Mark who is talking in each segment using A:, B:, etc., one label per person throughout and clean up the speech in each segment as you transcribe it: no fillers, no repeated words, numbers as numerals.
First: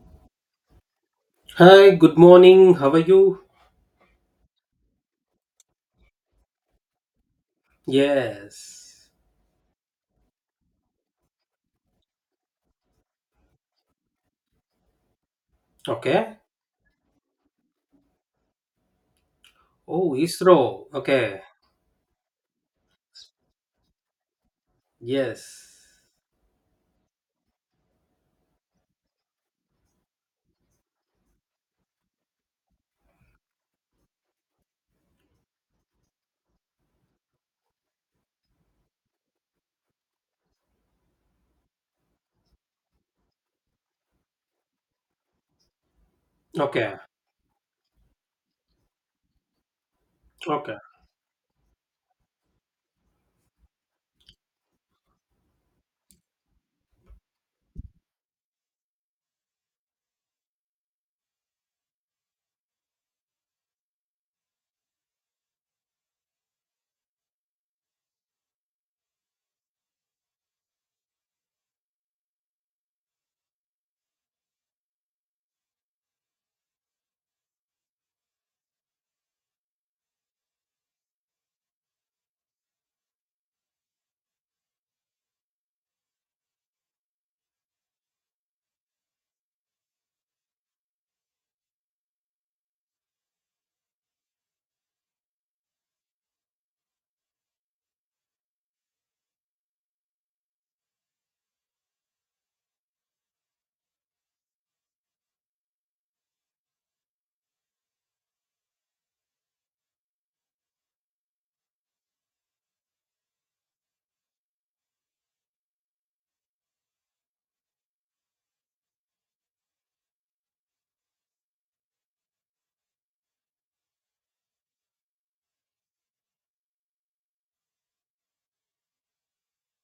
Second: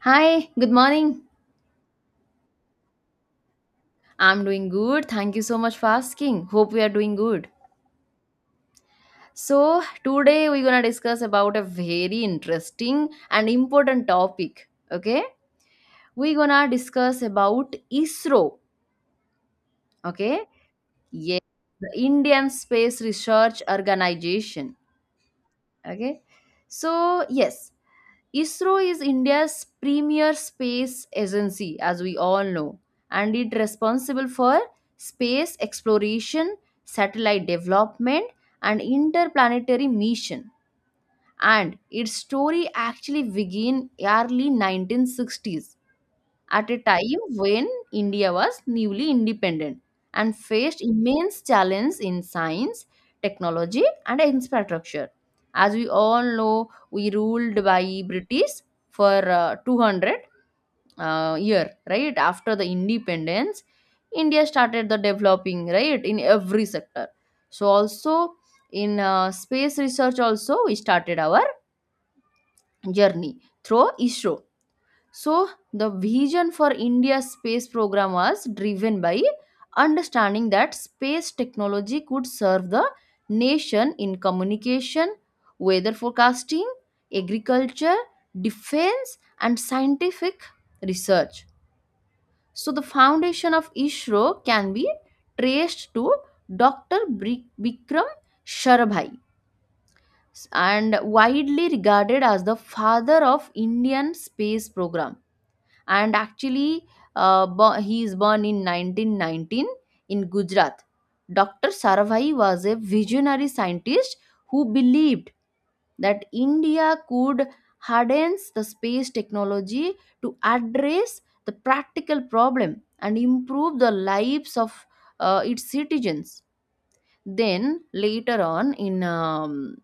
A: Hi, good morning.
B: Hi, good morning. How are you?
A: I'm doing good. Thank you so much for asking. Hope we are doing good.
B: Yes.
A: So, today we're going to discuss about a very interesting and important topic, okay? We're
B: Okay.
A: going to discuss about ISRO,
B: Oh,
A: okay?
B: ISRO. Okay.
A: Yes, the Indian Space Research Organization,
B: Yes.
A: okay? So, yes. ISRO is India's premier space agency, as we all know, and it responsible for space exploration, satellite development, and interplanetary mission. And its story actually began early 1960s at a
B: Okay.
A: time when India was newly independent and
B: Okay.
A: faced immense challenges in science, technology, and infrastructure. As we all know, we ruled by British for 200 year, right? After the independence, India started the developing, right, in every sector. So also in space research also we started our journey through ISRO. So, the vision for India's space program was driven by understanding that space technology could serve the nation in communication, weather forecasting, agriculture, defense, and scientific research. So, the foundation of ISRO can be traced to Dr. Bikram Sarabhai and widely regarded as the father of Indian space program. And actually he is born in 1919 in Gujarat. Dr. Sarvai was a visionary scientist who believed that India could harden the space technology to address the practical problem and improve the lives of its citizens. Then later on in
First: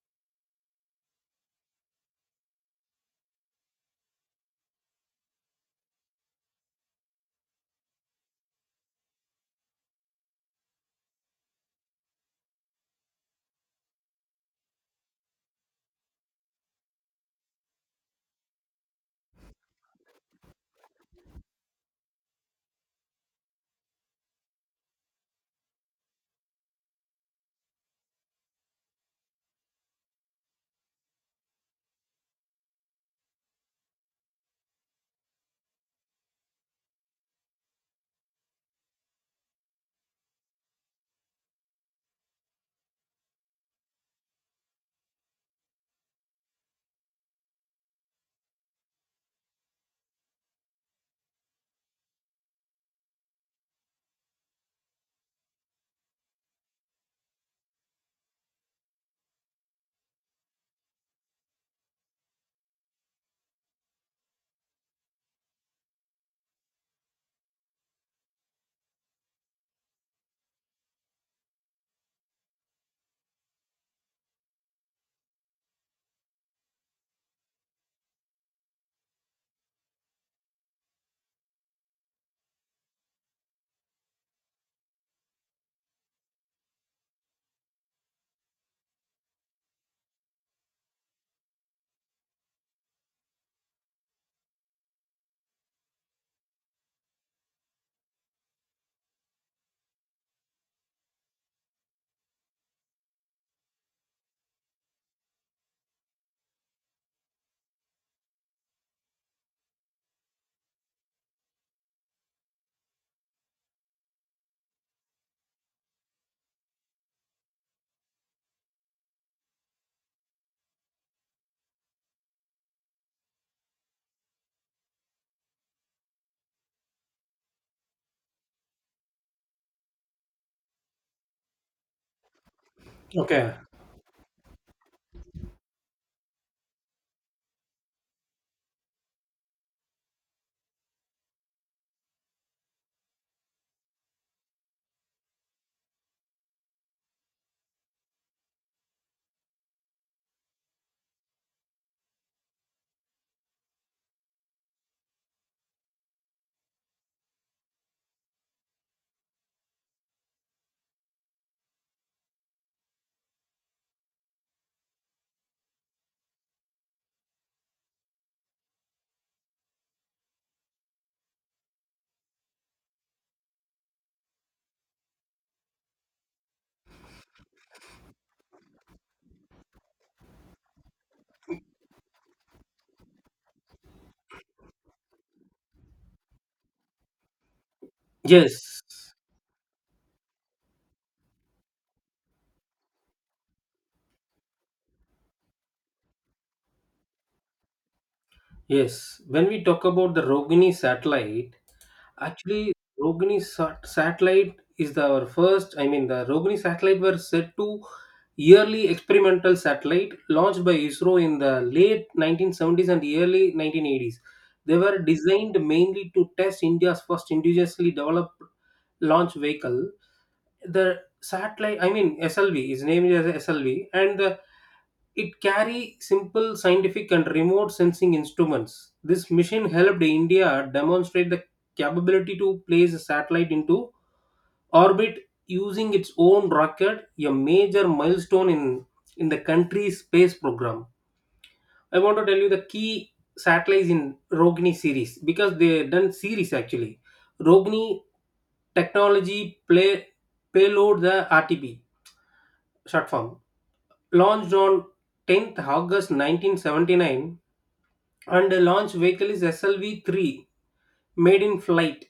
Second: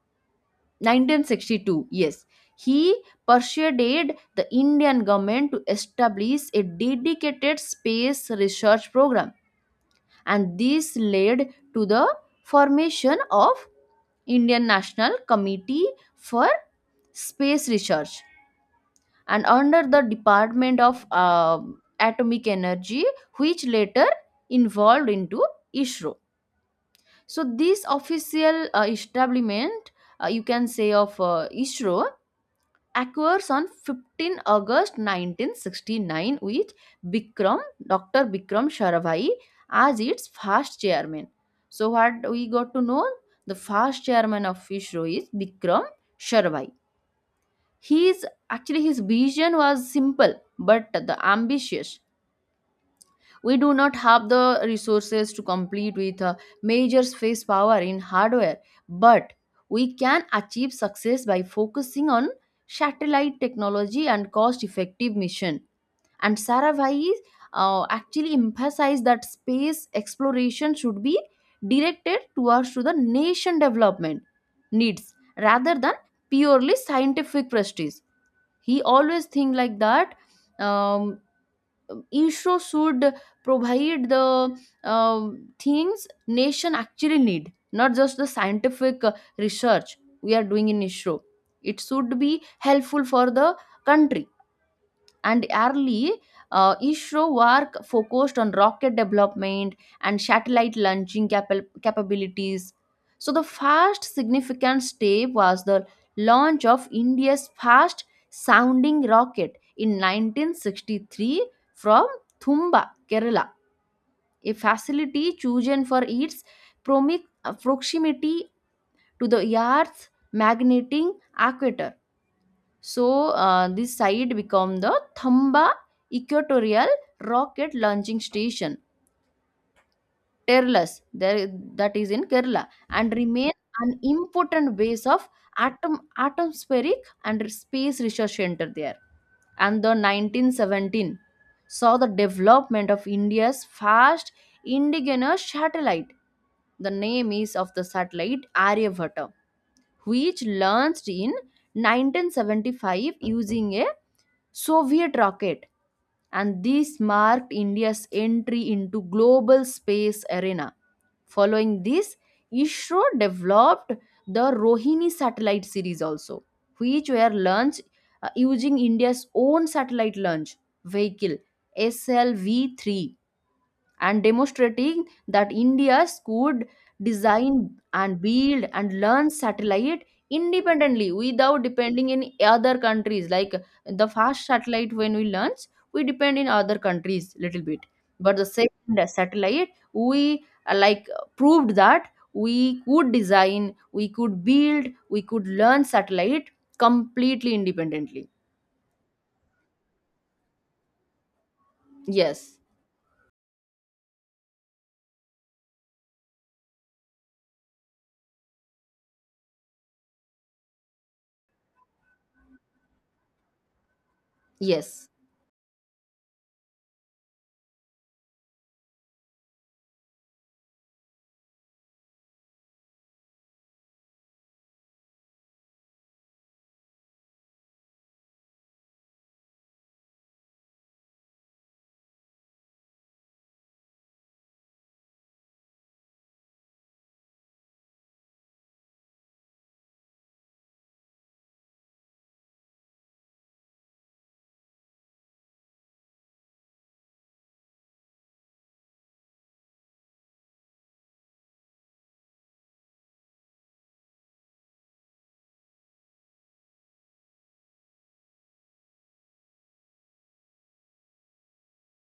A: 1962, yes, he persuaded the Indian government to establish a dedicated space research program, and this led to the formation of Indian National Committee for Space Research and under the Department of Atomic Energy, which later involved into ISRO. So this official establishment, you can say, of ISRO occurs on 15 August 1969 with Bikram, Dr. Bikram Sarabhai as its first chairman. So what we got to know, the first chairman of ISRO is Bikram Sarabhai. His actually his vision was simple but the ambitious. We do not have the resources to compete with major space power in hardware, but we can achieve success by focusing on satellite technology and cost effective mission. And Saravai actually emphasized that space exploration should be directed towards to the nation development needs rather than purely scientific prestige. He always think like that um, ISRO should provide the uh, things nation actually need, not just the scientific research we are doing in ISRO. It should be helpful for the country. And early ISRO work focused on rocket development and satellite launching capabilities. So, the first significant step was the launch of India's first sounding rocket in 1963 from Thumba, Kerala, a facility chosen for its proximity to the Earth's magnetic equator. So this site become the Thamba Equatorial Rocket Launching Station, Terlas, there, that is in Kerala, and
B: Okay.
A: remain an important base of atom atmospheric and space research center there. And the 1917 saw the development of India's first indigenous satellite. The name is of the satellite Aryabhata, which launched in 1975 using a Soviet rocket, and this marked India's entry into global space arena. Following this, ISRO developed the Rohini satellite series also, which were launched using India's own satellite launch vehicle SLV-3, and demonstrating that India could design and build and learn satellite independently without depending in other countries. Like, the first satellite when we launch, we depend in other countries little bit, but the
B: Yes.
A: second satellite we like proved that we could design, we could build, we could learn satellite completely independently.
B: Yes. When we talk about the Rogini satellite,
A: Yes,
B: actually, satellite is the, our first, I mean, the Rogini satellite were set to yearly experimental satellite launched by ISRO in the late 1970s and early 1980s. They were
A: yes.
B: designed mainly to test India's first indigenously developed launch vehicle. The satellite, I mean, SLV is named as SLV, and the it carry simple scientific and remote sensing instruments. This mission helped India demonstrate the capability to place a satellite into orbit using its own rocket, a major milestone in the country's space program. I want to tell you the key satellites in Rogni series because they done series actually. Rogni technology play payload, the RTP short form, launched on 10th August 1979, and the launch vehicle is SLV-3, made in flight,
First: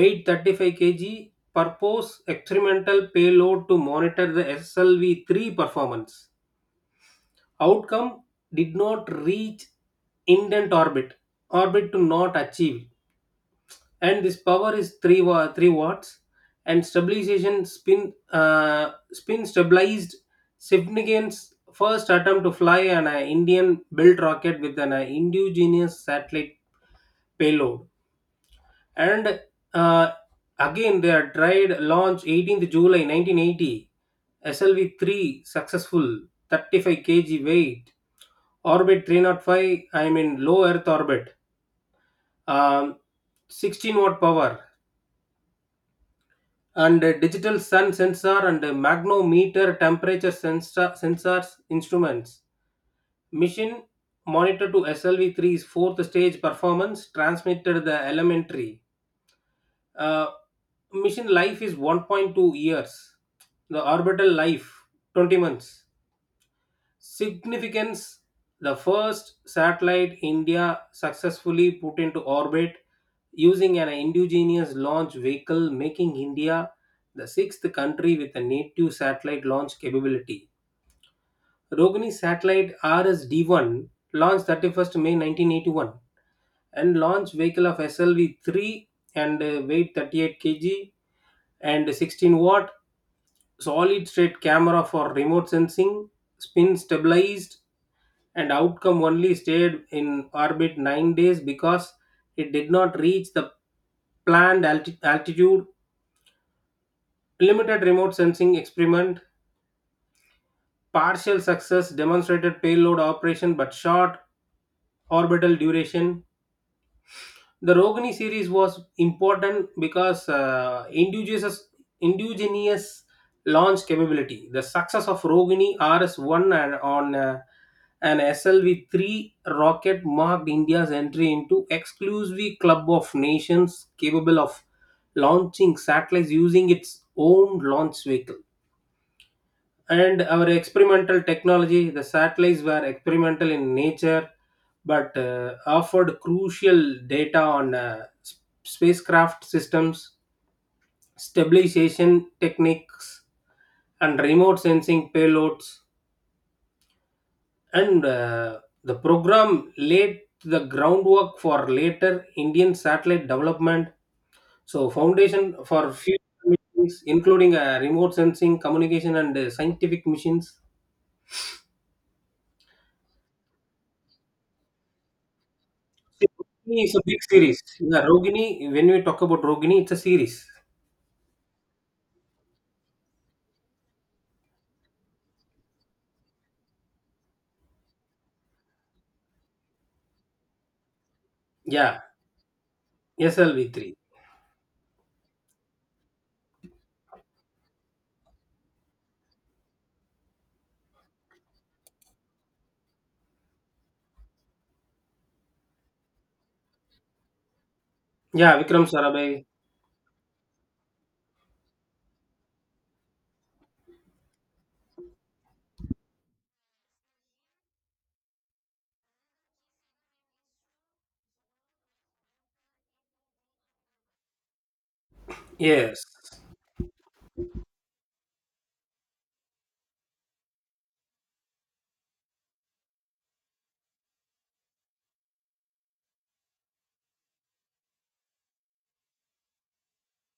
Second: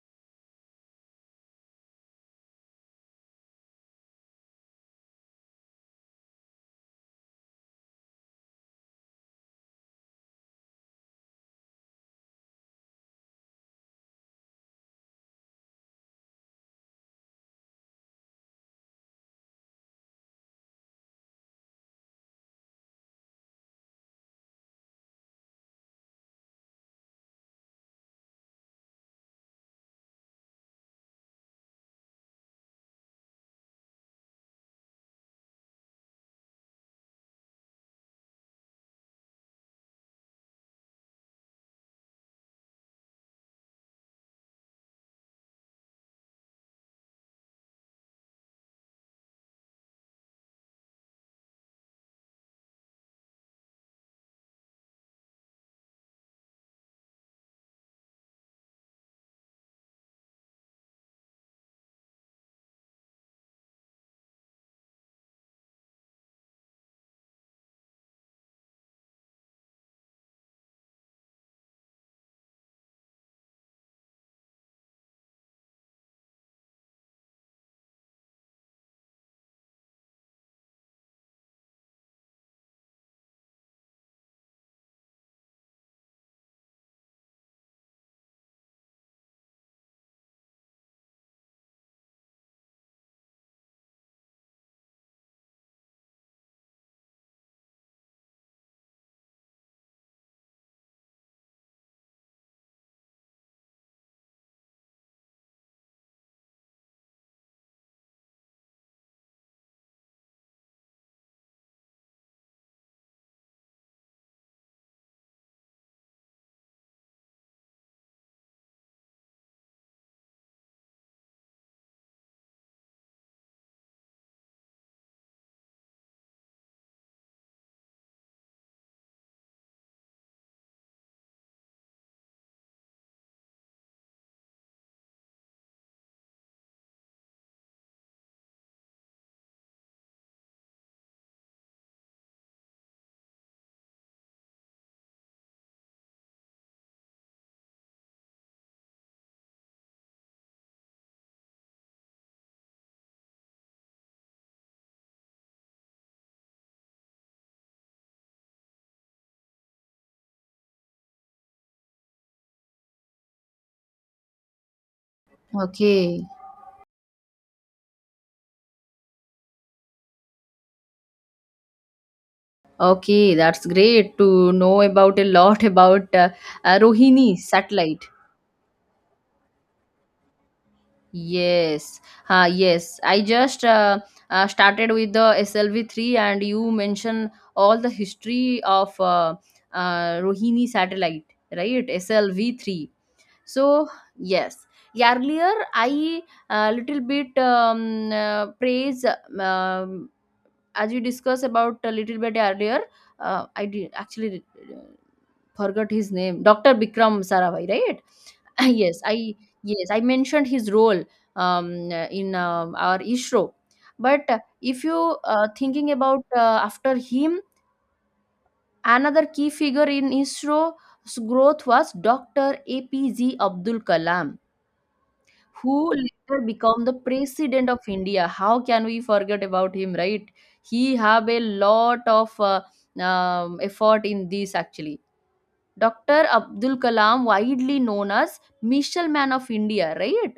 B: weight 35 kg, purpose experimental payload to monitor the SLV-3 performance. Outcome: did not reach intent orbit, orbit to not achieve. And this power is 3 watts, and stabilization spin, uh, spin stabilized. Significance: first attempt to fly an indian built rocket with an indigenous satellite payload. And uh, again they are tried launch 18th july 1980, slv3, successful, 35 kg weight, orbit 305, I mean low earth orbit, um, 16-watt power, and a digital sun sensor and a magnometer, temperature sensors instruments. Mission monitor to slv three's fourth stage performance, transmitted the elementary, uh, mission life is 1.2 years, the orbital life 20 months. Significance: the first satellite India successfully put into orbit using an indigenous launch vehicle, making India the sixth country with a native satellite launch capability. Rogini satellite RSD-1 launched 31st May 1981, and launch vehicle of SLV-3, and weight 38 kg, and 16-watt solid state camera for remote sensing, spin stabilized. And outcome, only stayed in orbit 9 days because it did not reach the planned altitude, limited remote sensing experiment, partial success demonstrated payload operation but short orbital duration. The Rogini series was important because indigenous launch capability. The success of Rogini RS-1 and on an SLV-3 rocket marked India's entry into exclusive club of nations capable of launching satellites using its own launch vehicle. And our experimental technology, the satellites were experimental in nature but offered crucial data on spacecraft systems, stabilization techniques, and remote sensing payloads. And The program laid the groundwork for later indian satellite development, so foundation for
A: Okay.
B: future missions including remote sensing, communication, and scientific missions.
A: Okay, that's great to know about a lot about
B: See, Rogini is a big
A: Rohini
B: series. Yeah,
A: satellite.
B: Rogini, when we talk about Rogini, it's a series.
A: Yes, yes. I just started with the SLV-3, and you mentioned all the history of Rohini satellite, right?
B: Yeah,
A: SLV-3. So
B: SLV3.
A: yes, earlier I a little bit praise, um, as we discussed about a little bit earlier. I did actually. Forgot his name, Dr. Bikram Sarabhai, right?
B: Yeah, Vikram
A: yes i
B: Sarabhai.
A: yes, I mentioned his role um, in our ISRO, but if you thinking about after him, another key figure in ISRO's growth was Dr. APJ Abdul Kalam, who
B: Yes,
A: later became the President of India. How can we forget about him, right? He have a lot of effort in this actually. Dr. Abdul Kalam, widely known as Missile Man of India, right?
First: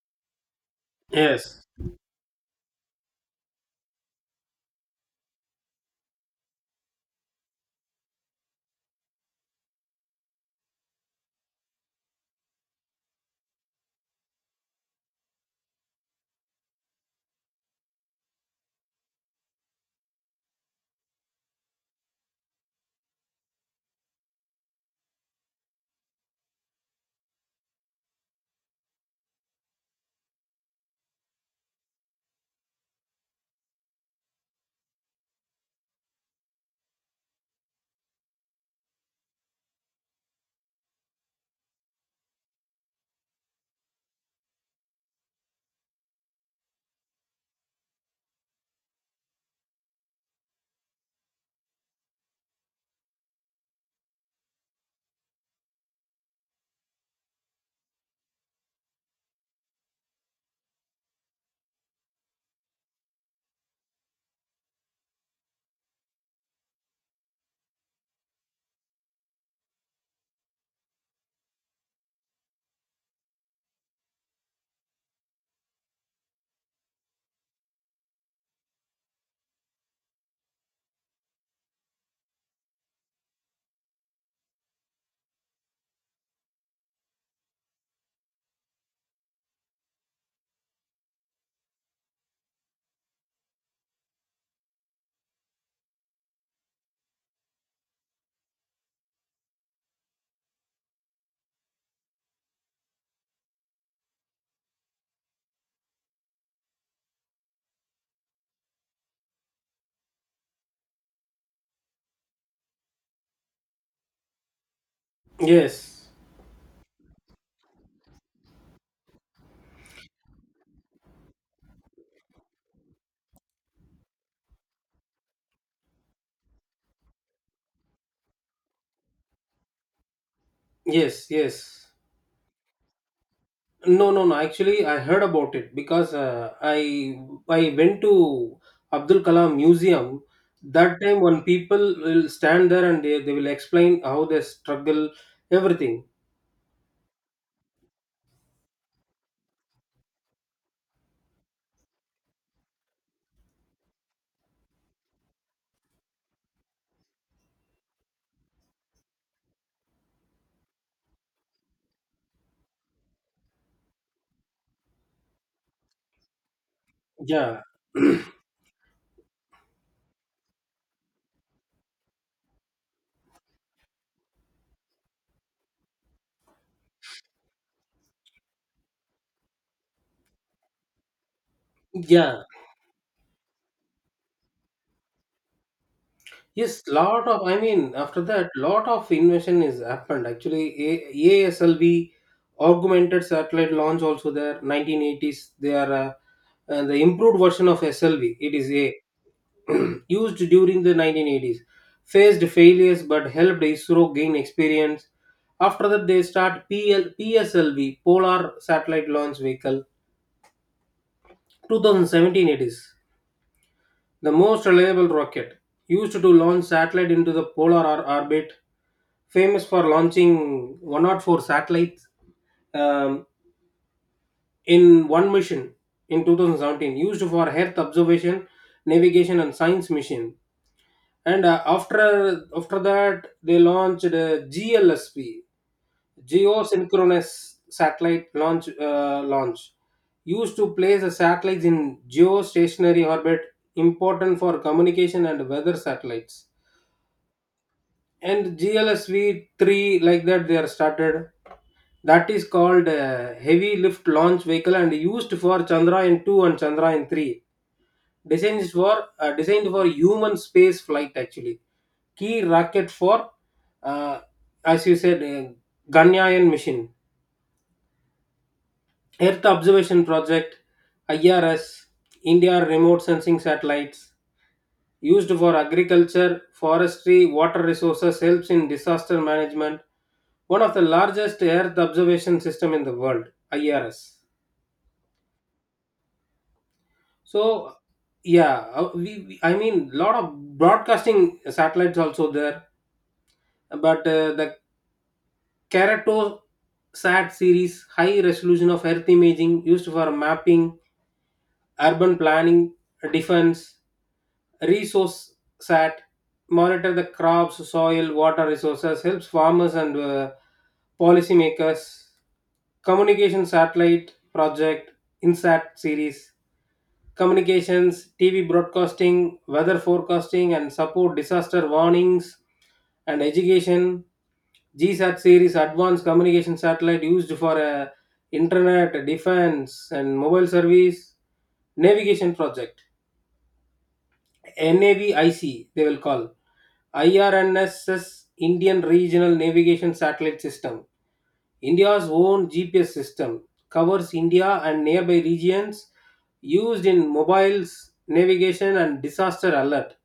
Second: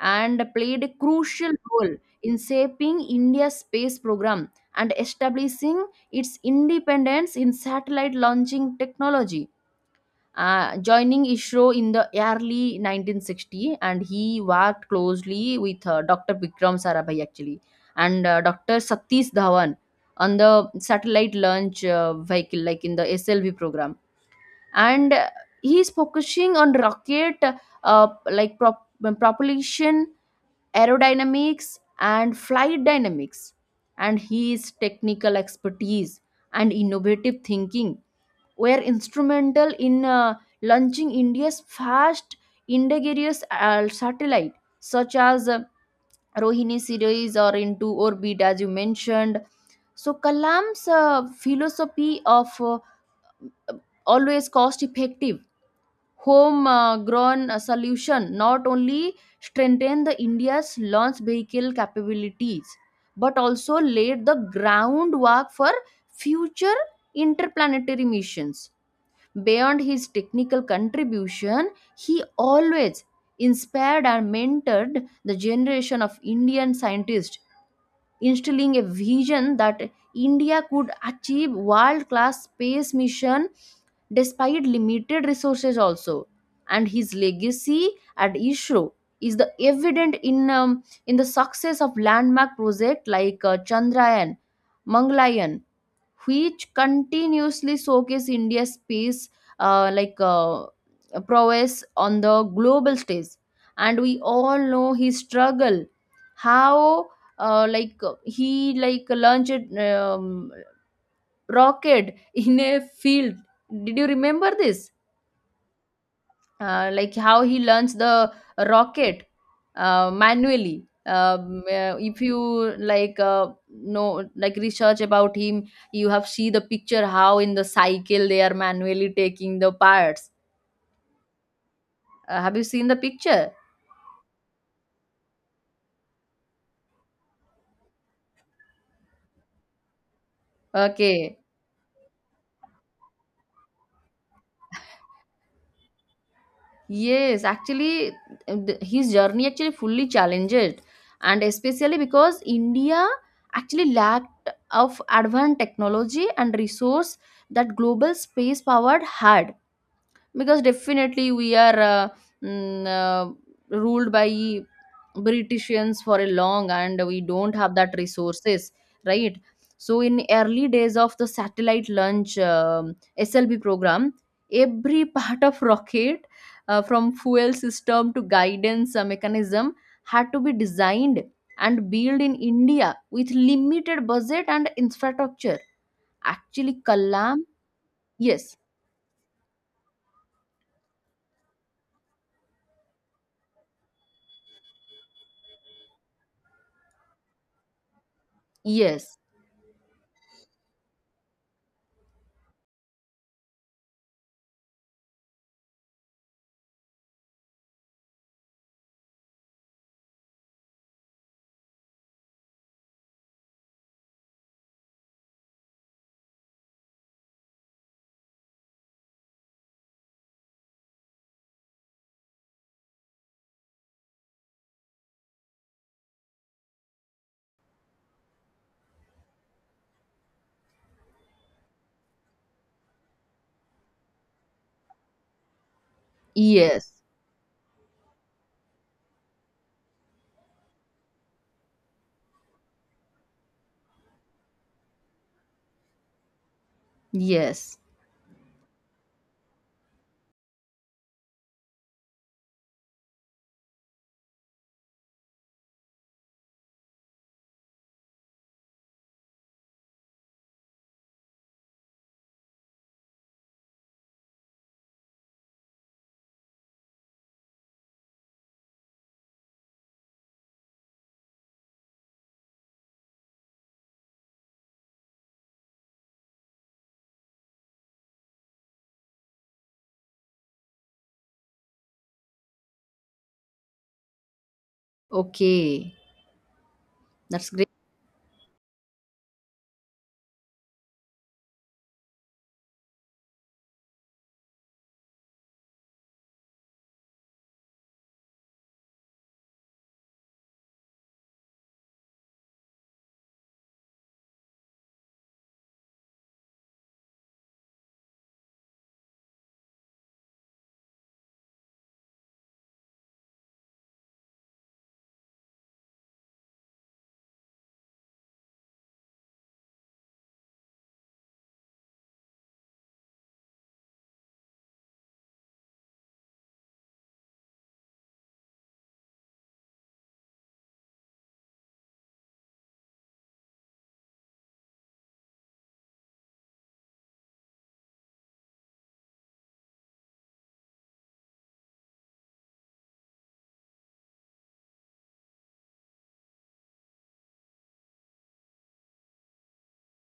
A: And played a crucial
B: yes,
A: role in shaping India's space program and establishing its independence in satellite launching technology. Joining ISRO in the early 1960, and he worked closely with Dr. Vikram Sarabhai actually, and Dr. Satish Dhawan on the satellite launch vehicle, like in the SLV program. And he is focusing on rocket uh, like prop- propulsion, aerodynamics, and flight dynamics. And his technical expertise and innovative thinking were instrumental in launching India's first indigenous satellite, such as Rohini series or into orbit, as you mentioned. So Kalam's philosophy of always cost effective home grown solution not only strengthen the India's launch vehicle capabilities, but also laid the groundwork for future interplanetary missions. Beyond his technical contribution, he always inspired and mentored the generation of Indian scientists, instilling a vision that India could achieve world class space mission despite limited resources also. And his legacy at ISRO is the evident in the success of landmark project like Chandrayaan, Mangalayan, which continuously showcase India's peace, uh, like uh, prowess on the global stage. And we all know his struggle, how he like launched rocket in a field. Did you remember this?
B: yes,
A: Like how he learns the rocket manually, if you like know like research about him, you have see the picture how in the cycle they are manually taking the parts.
B: yes, yes.
A: Have you seen the picture?
B: No, no, no. Actually, I heard about it because I went to Abdul Kalam Museum. That time,
A: Okay.
B: when people will stand there and they will explain how they struggle, everything.
A: Yes, actually his journey actually fully challenged, and especially because India actually lacked of advanced technology and resource that global space powered had, because definitely we are ruled by britishans for a long and we don't
B: Yeah,
A: have that resources, right? So in early days of the satellite launch SLB program, every part of rocket from fuel system to guidance mechanism had to be designed and built in
B: yeah.
A: India with limited budget and infrastructure. Actually
B: Yes, lot
A: Kalam.
B: of, I mean, after that,
A: Yes,
B: lot of invention is happened. ASLV, augmented satellite launch, also there, 1980s. They are uh, and the improved version of SLV, it is A,
A: yes,
B: used during the 1980s, faced failures but helped ISRO gain experience. After that, they start PSLV, Polar Satellite Launch Vehicle, 2017 it is. The most reliable rocket used to launch satellite into the orbit, famous for launching 104 satellites um, in one mission in 2017, used for Earth observation, navigation, and science mission. And after that, they launched GLSP,
A: yes.
B: geosynchronous satellite launch, used to place the satellites in geostationary orbit, important for communication and weather satellites.
A: Yes.
B: And glsv 3, like that they are started. That is called heavy lift launch vehicle and used for chandrayaan 2 and chandrayaan 3, designed for human space flight actually, key rocket for uh, as you said ganyayan mission. Earth Observation Project, IRS, India Remote Sensing Satellites, used for agriculture, forestry, water resources, helps in disaster management. One of the largest Earth observation system in the world, IRS.
A: Okay. That's great.
B: So, yeah, I mean, lot of broadcasting satellites also there, but the Kerato Sat series, high resolution of Earth imaging used for mapping, urban planning, defense. Resource sat, monitor the crops, soil, water resources, helps farmers and policymakers. Communication satellite project, insat series, communications, tv broadcasting, weather forecasting, and support disaster warnings and education. Gsat series, advanced communication satellite used for internet, defense, and mobile service. Navigation project, navic they will call, IRNSS Indian Regional Navigation Satellite System, India's own GPS system, covers India and nearby regions, used in mobiles, navigation, and disaster alert.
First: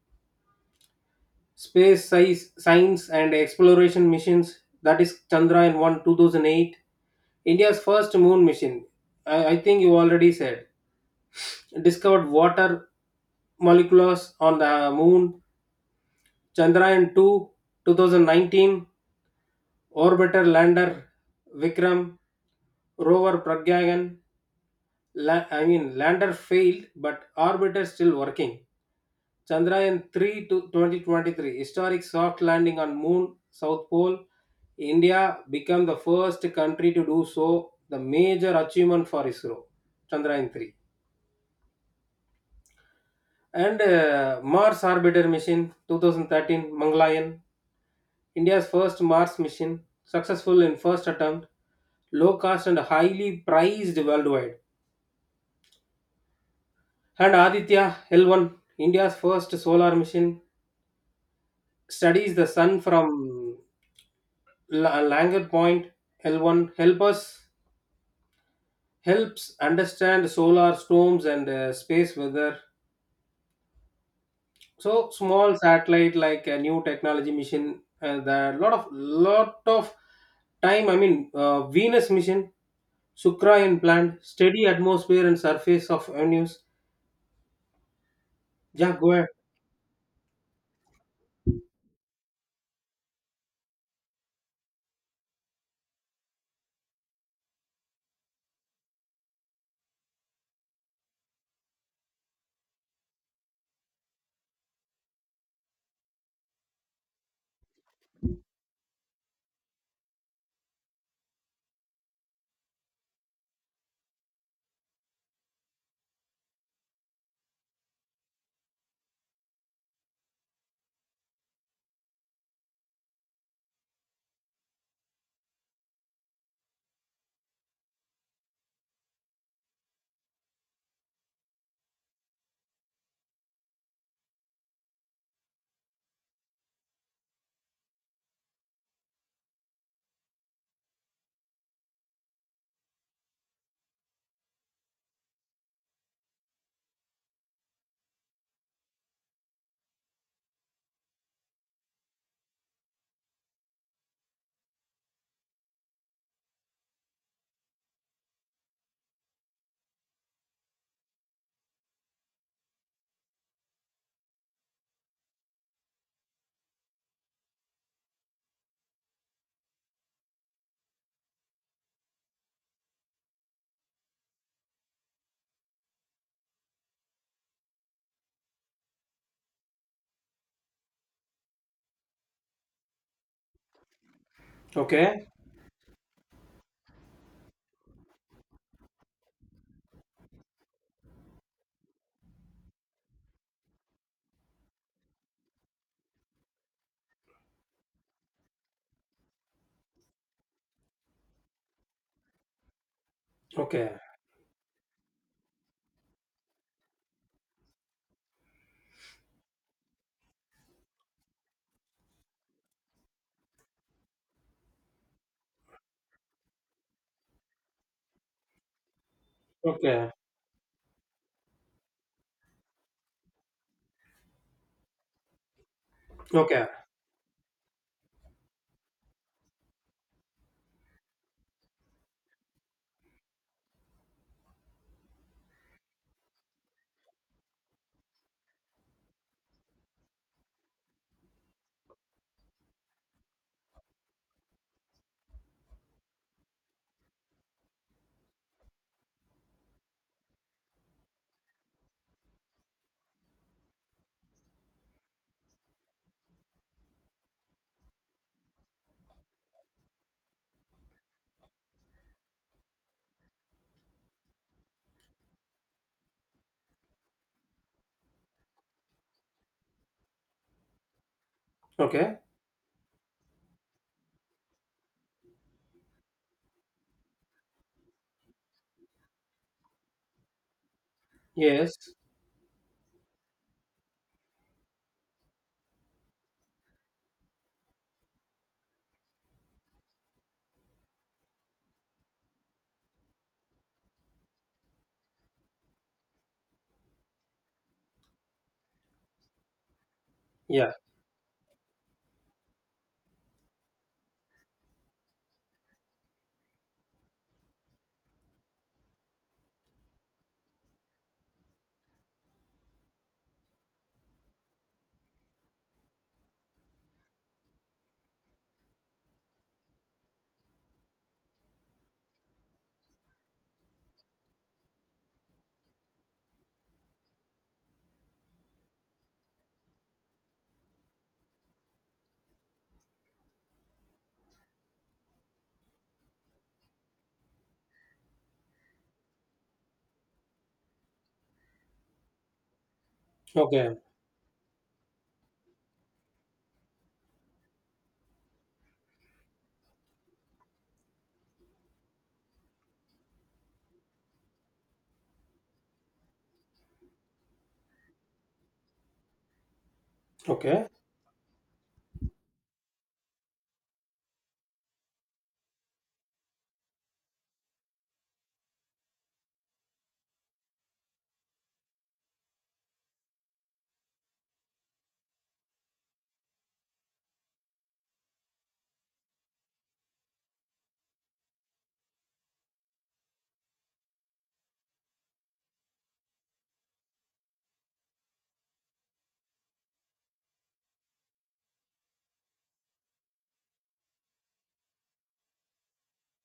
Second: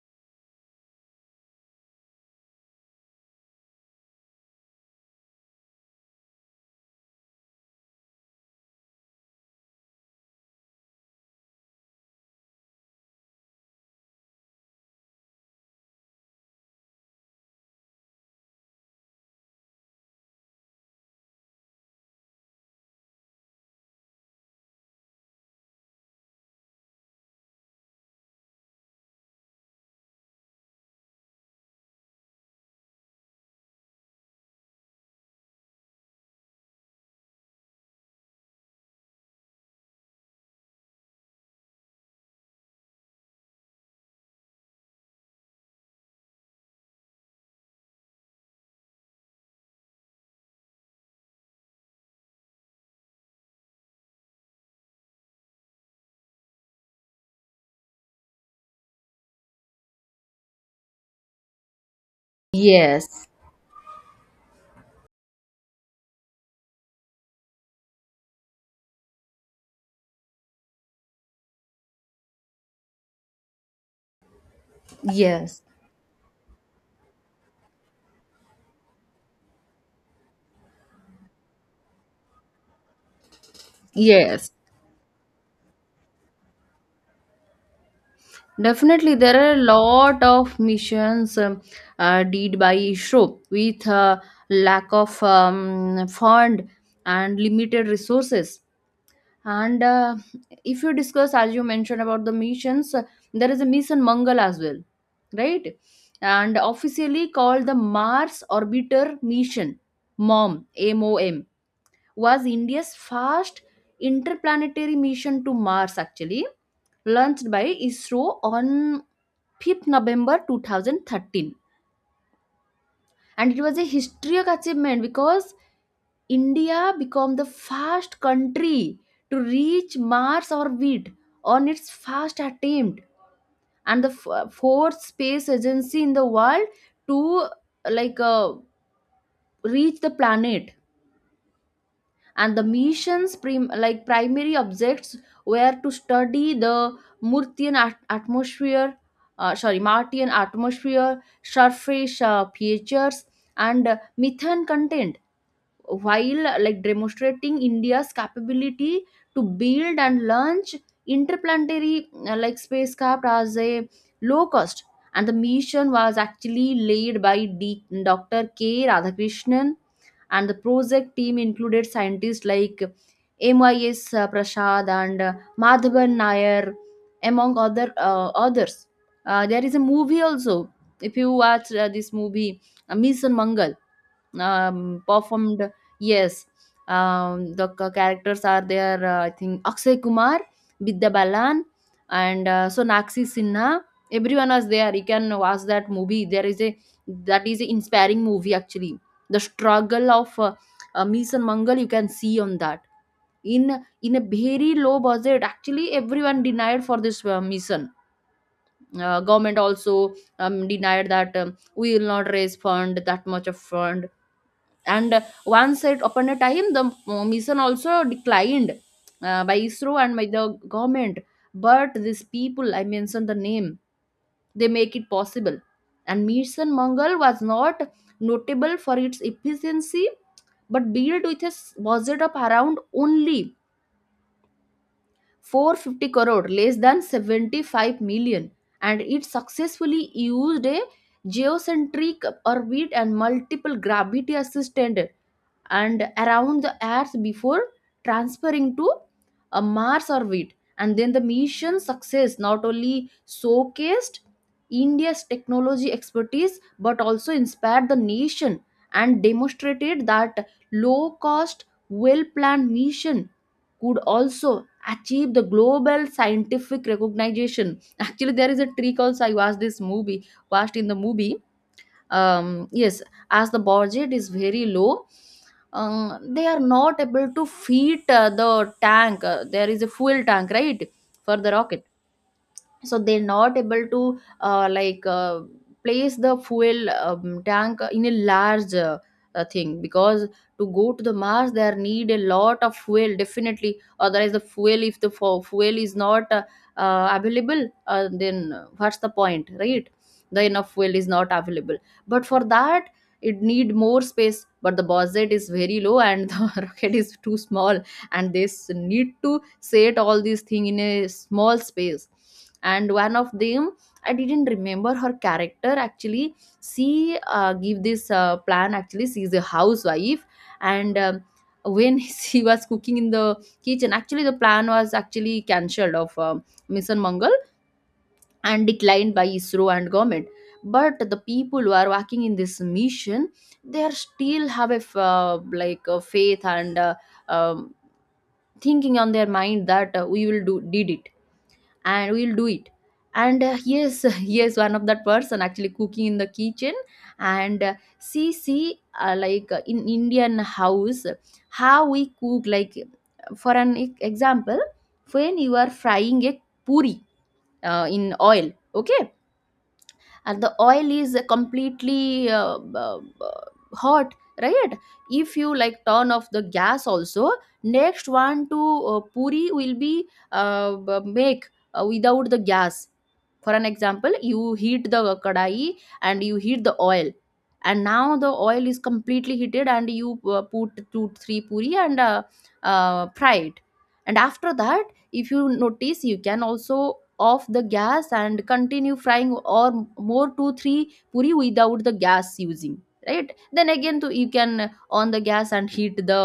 B: Space size, science, and exploration missions. That is Chandrayaan 1 2008, India's first moon mission. I think you already said. Discovered water molecules on the moon. Chandrayaan 2 2019, orbiter lander Vikram, rover Pragyan, I mean lander failed but orbiter still working. Chandrayaan 3 to 2023, historic soft landing on moon south pole. India become the first country to do so, the major achievement for ISRO. Chandrayaan 3. And Mars Orbiter Mission 2013, Mangalyaan, India's first Mars mission, successful in first attempt, low cost and highly prized worldwide. And Aditya L1, India's first solar mission, studies the sun
A: Yes.
B: from Langer Point. L1 helps understand solar storms and space weather. So small
A: Yes.
B: satellite, like a new technology mission, there are lot of time, I mean, venus mission, sukra implant,
A: Yes.
B: steady atmosphere and surface of venus. Yeah, go
A: Definitely,
B: ahead.
A: there are a lot of missions did by ISRO with lack of fund and limited resources. And if you discuss, as you mentioned about the missions, there is a mission Mangal as well, right? And officially called the Mars Orbiter Mission, MOM, MOM was India's first interplanetary mission to Mars, actually, launched by ISRO on 5th November 2013. And it was a historic achievement because India became the first country to reach Mars orbit on its first attempt, and the fourth space agency in the world to like uh, reach the planet. And the mission's like primary objects were to study the Murtian atmosphere, sorry, Martian atmosphere, surface features, and methane content, while like demonstrating India's capability to build and launch interplanetary spacecraft as a low cost. And the mission was actually led by Dr. K. Radhakrishnan, and the project team included scientists like MIS Prasad and Madhavan Nair, among other others. There is a movie also. If you watch this movie, Mission Mangal,
B: Okay.
A: performed. Yes. The characters are there. I think Akshay Kumar, Vidya Balan, and Sonakshi Sinha, everyone was there. You can watch that movie. There is a, that is an inspiring movie actually. The struggle of Mies and Mangal you can see on that, in
B: Okay.
A: in a very low budget. Actually everyone denied for this mission. Government also denied that we will not raise fund, that much of fund. And once it upon a time, the mission also declined by ISRO
B: Okay.
A: and by the government. But these people I mentioned the name, they make it possible. And
B: Okay.
A: Mission Mangal was not notable for its efficiency, but built with a budget of around only 450 crore, less than 75 million. And it successfully used a geocentric orbit and multiple gravity assisted and around the earth before transferring to a Mars orbit. And then the mission success not only showcased India's technology expertise but also inspired the nation and demonstrated that low cost, well planned mission could also achieve the global scientific recognition. Actually, there is a trick also. I watched this movie, watched in the movie
B: Okay.
A: yes, as the budget is very low, they are not able to feed the tank. There is a fuel tank, right, for the rocket,
B: Yes.
A: so they're not able to place the fuel tank in a large thing, because to go to the mars there need a lot of fuel definitely. Otherwise, the fuel, if the fuel is not available, then what's the point, right? The
B: Yeah.
A: enough fuel is not available. But for that it need more space, but the budget is very low and the rocket is too small, and they need to say all these things in a small space. And one of them, I didn't remember her character actually. She give this plan. Actually, she's a housewife, and when she was cooking in the kitchen, actually the plan was actually cancelled of mission mangal and declined by isro and government. But the people who are working in this mission, they are still have a f- like a faith and um, thinking on their mind that we will do did it and we will do it. And
B: Okay.
A: yes, yes, one of that person actually cooking in the kitchen. And see see in indian house how we cook, like, for an example, when you are frying a puri in oil, okay, and the
B: Okay.
A: oil is completely uh, hot, right? If you like turn off the gas also, next one to puri will be uh, make without the gas. For an example, you heat the kadai and you heat the oil, and now the oil is completely heated and you put 2 3 puri and fry it. And after that, if you notice, you can also off the gas and continue frying or more 2 3 puri without the gas using, right? Then again to you can on the gas and heat the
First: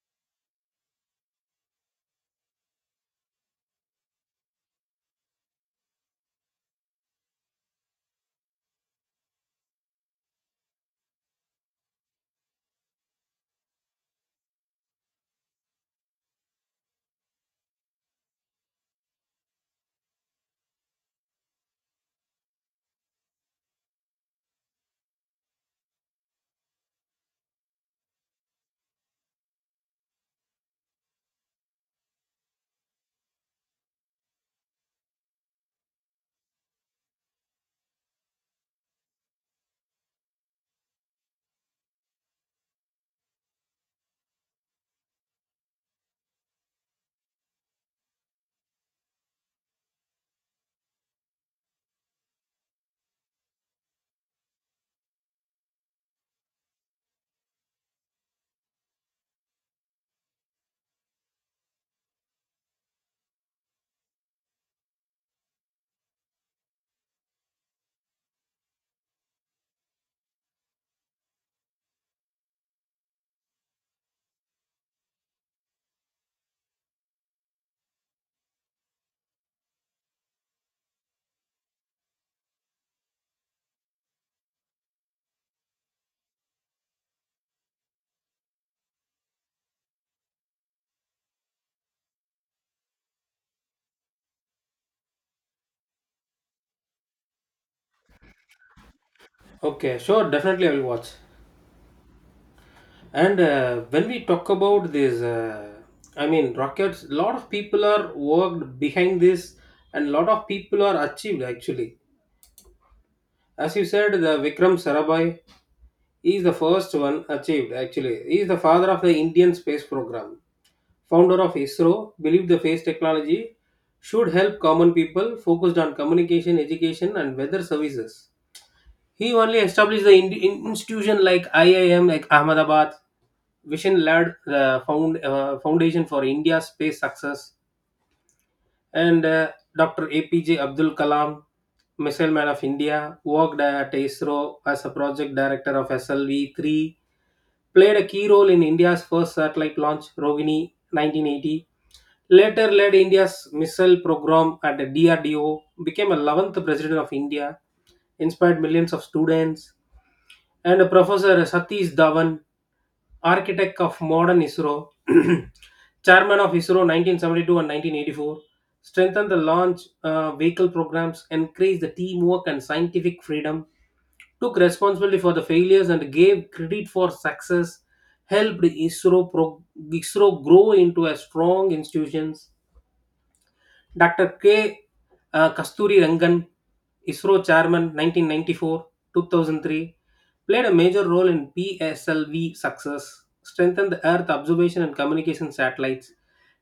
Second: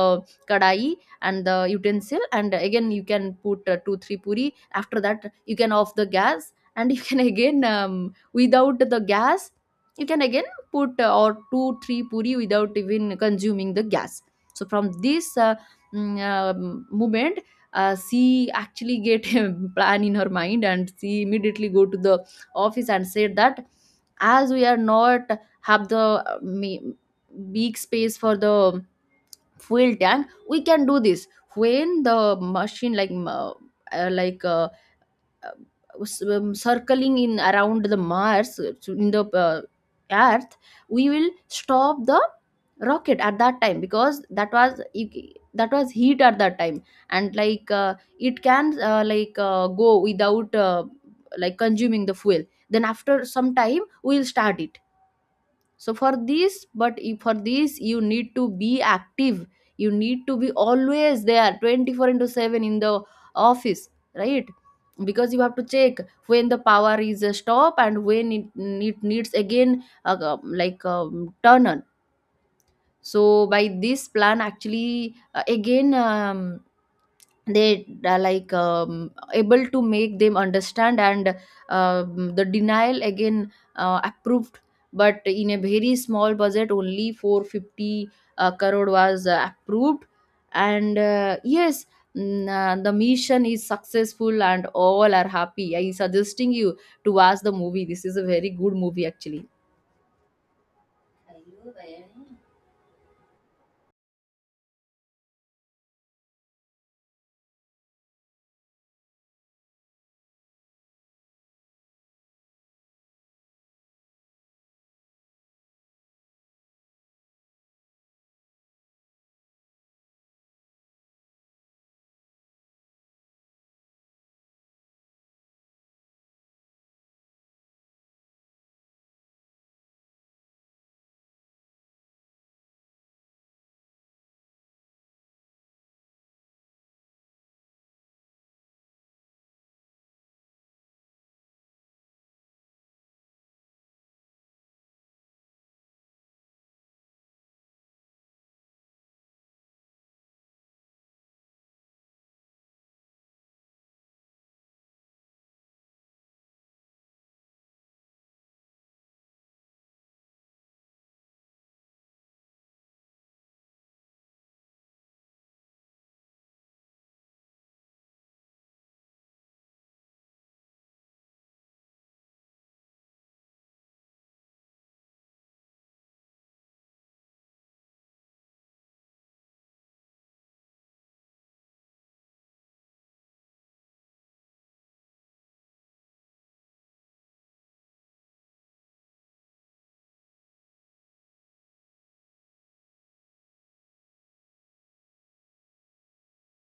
A: kadai and the utensil, and again you can put 2 3 puri. After that you can off the gas and you can again, without the gas you can again put or 2 3 puri without even consuming the gas. So from this movement, she actually get a plan in her mind, and she immediately go to the office and said that as we are not have the big space for the fuel tank, we can do this. When the machine, like circling in around the mars in the earth, we will stop the rocket at that time, because that was heat at that time, and like it can go without consuming the fuel. Then after some time we will start it. So for this, for this you need to be active, you need to be always there 24 into 7 in the office, right? Because you have to check when the power is stop, and when it needs again turn on. So by this plan actually, again they are like able to make them understand, and the denial again approved, but in a very small budget only 450 crore was approved. And yes, the mission is successful and all are happy. I suggesting you to watch the movie. This is a very good movie actually.
B: Okay, sure, definitely I will watch. And when we talk about this, I mean rockets, lot of people are worked behind this, and lot of people are achieved actually. As you said, the Vikram Sarabhai is the first one achieved actually. He is the father of the Indian space program, founder of ISRO, believed the space technology should help common people, focused on communication, education, and weather services. He only established the institution like IIM, like Ahmedabad, Vision Lad, the Foundation for India's Space Success. And Dr. APJ Abdul Kalam, Missile Man of India, worked at ISRO as a project director of SLV-3, played a key role in India's first satellite launch, Rohini 1980, later led India's missile program at the DRDO, became 11th President of India, inspired millions of students. And Professor Satish Dhawan, architect of modern ISRO, chairman of ISRO 1972 and 1984, strengthened the launch vehicle programs, increased the teamwork and scientific freedom, took responsibility for the failures and gave credit for success, helped ISRO grow into a strong institution. Dr. K. Kasturi Rangan, ISRO chairman 1994 2003, played a major role in PSLV success, strengthened the Earth observation and communication satellites,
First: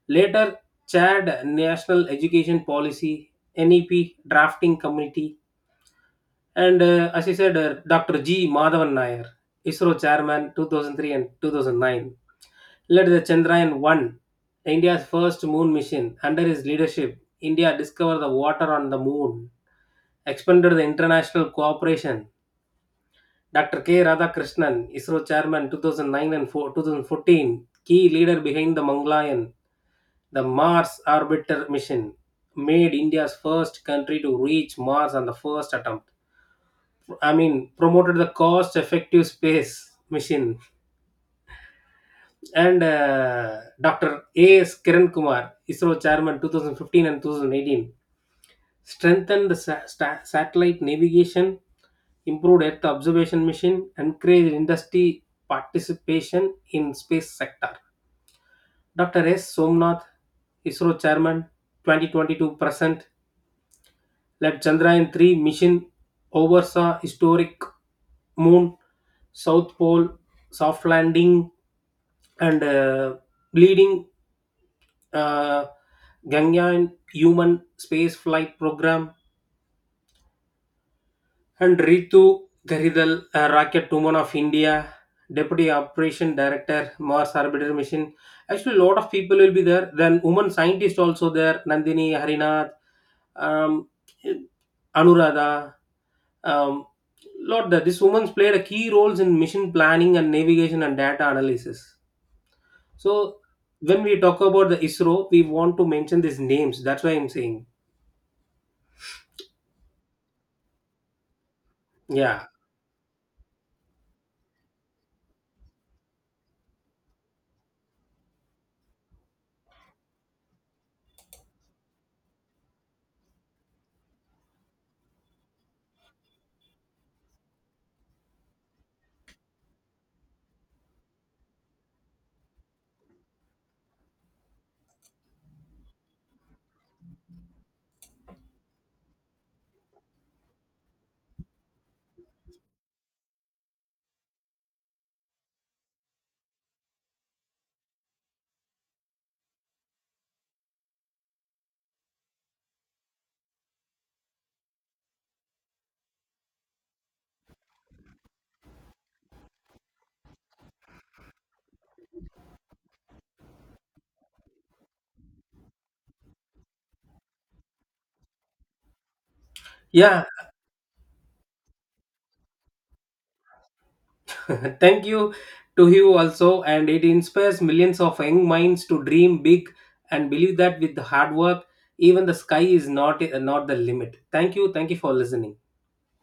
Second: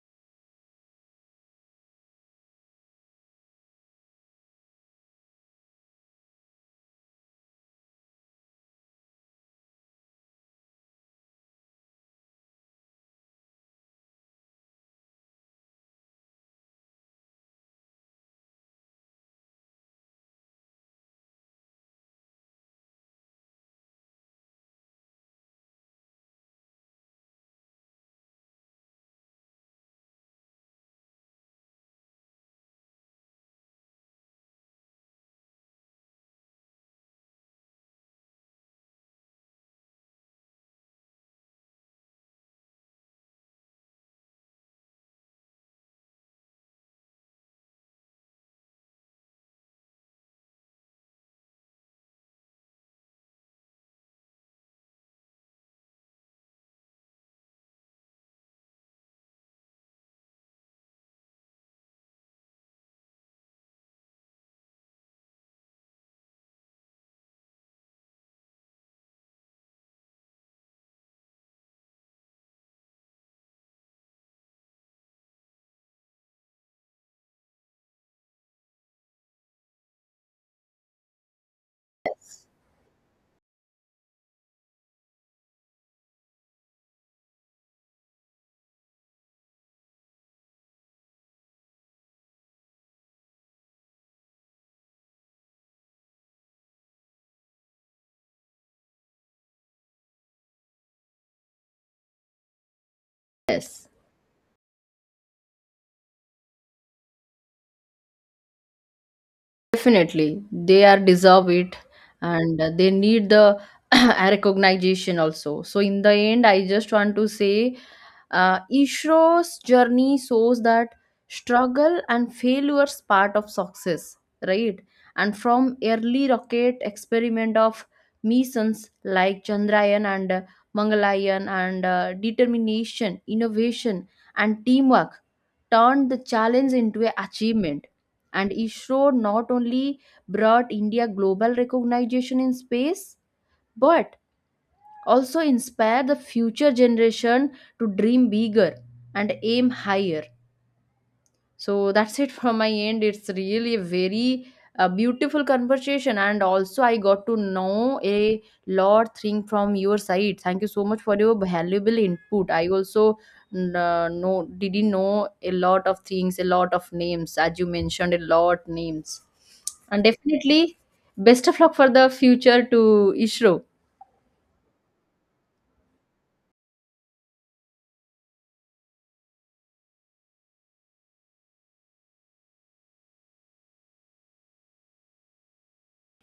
B: later chaired National Education Policy, NEP, drafting committee. And Dr. G. Madhavan Nair, ISRO chairman 2003 and 2009, led the Chandrayaan 1, India's first moon mission. Under his leadership, India discovered the water on the moon, expanded the international cooperation. Dr. K. Radhakrishnan, ISRO chairman 2009 and 2014, key leader behind the Mangalyaan, the Mars Orbiter mission, made India's first country to reach Mars on the first attempt. I mean, promoted the cost effective space mission. And Dr. A.S. Kiran Kumar, ISRO chairman 2015 and 2018, strengthened the satellite navigation, improved Earth observation mission, encouraged industry participation in space sector. Dr. S. Somnath, ISRO chairman 2022 present, let Chandrayaan-3 mission, oversaw historic moon South Pole soft landing, and leading uh, Ganyan human space flight program. And Ritu
A: Yes,
B: Garidal, a rocket woman of India, deputy operation director, Mars Orbiter Mission. Actually, a lot of people will be there. Then woman scientist also there, Nandini Harinath, um, Anuradha. Um, Lot that this women played a key roles in mission planning and navigation and data analysis. So
A: yes.
B: when we talk about the ISRO, we want to mention these names. That's why I'm saying,
A: Definitely, they are deserve it,
B: yeah,
A: and they need the recognition also. So in the end, I just want to say, Isro's journey shows that struggle and failures part of success, right? And from early rocket experiment of missions like Chandrayaan and Mangalayaan and determination, innovation, and teamwork turned the challenge into a achievement, and ISRO not only brought India global recognition in space but also inspired the future generation to dream bigger and aim higher. So that's it from my end. It's really a very beautiful conversation, and also I got to know a lot thing from your side. Thank you so much for your valuable input. I also n- know didn't know a lot of things, a lot of names, as you mentioned, a lot names, and
B: yeah.
A: definitely best of luck for the future to Ishro.
B: Thank you to you also, and it inspires millions of young minds to dream big and believe that with the hard work, even the sky is not the limit. Thank you for listening.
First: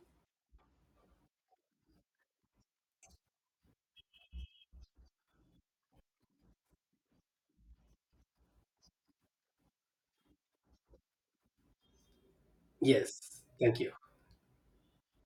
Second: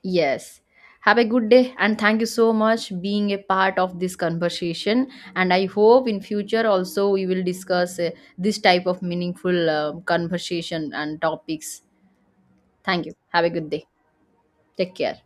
A: Yes. Have a good day, and thank you so much being a part of this conversation, and I hope in future also we will discuss this type of meaningful conversation and topics. Thank you.
B: Yes,
A: Have a good
B: thank
A: day.
B: you.
A: Take care.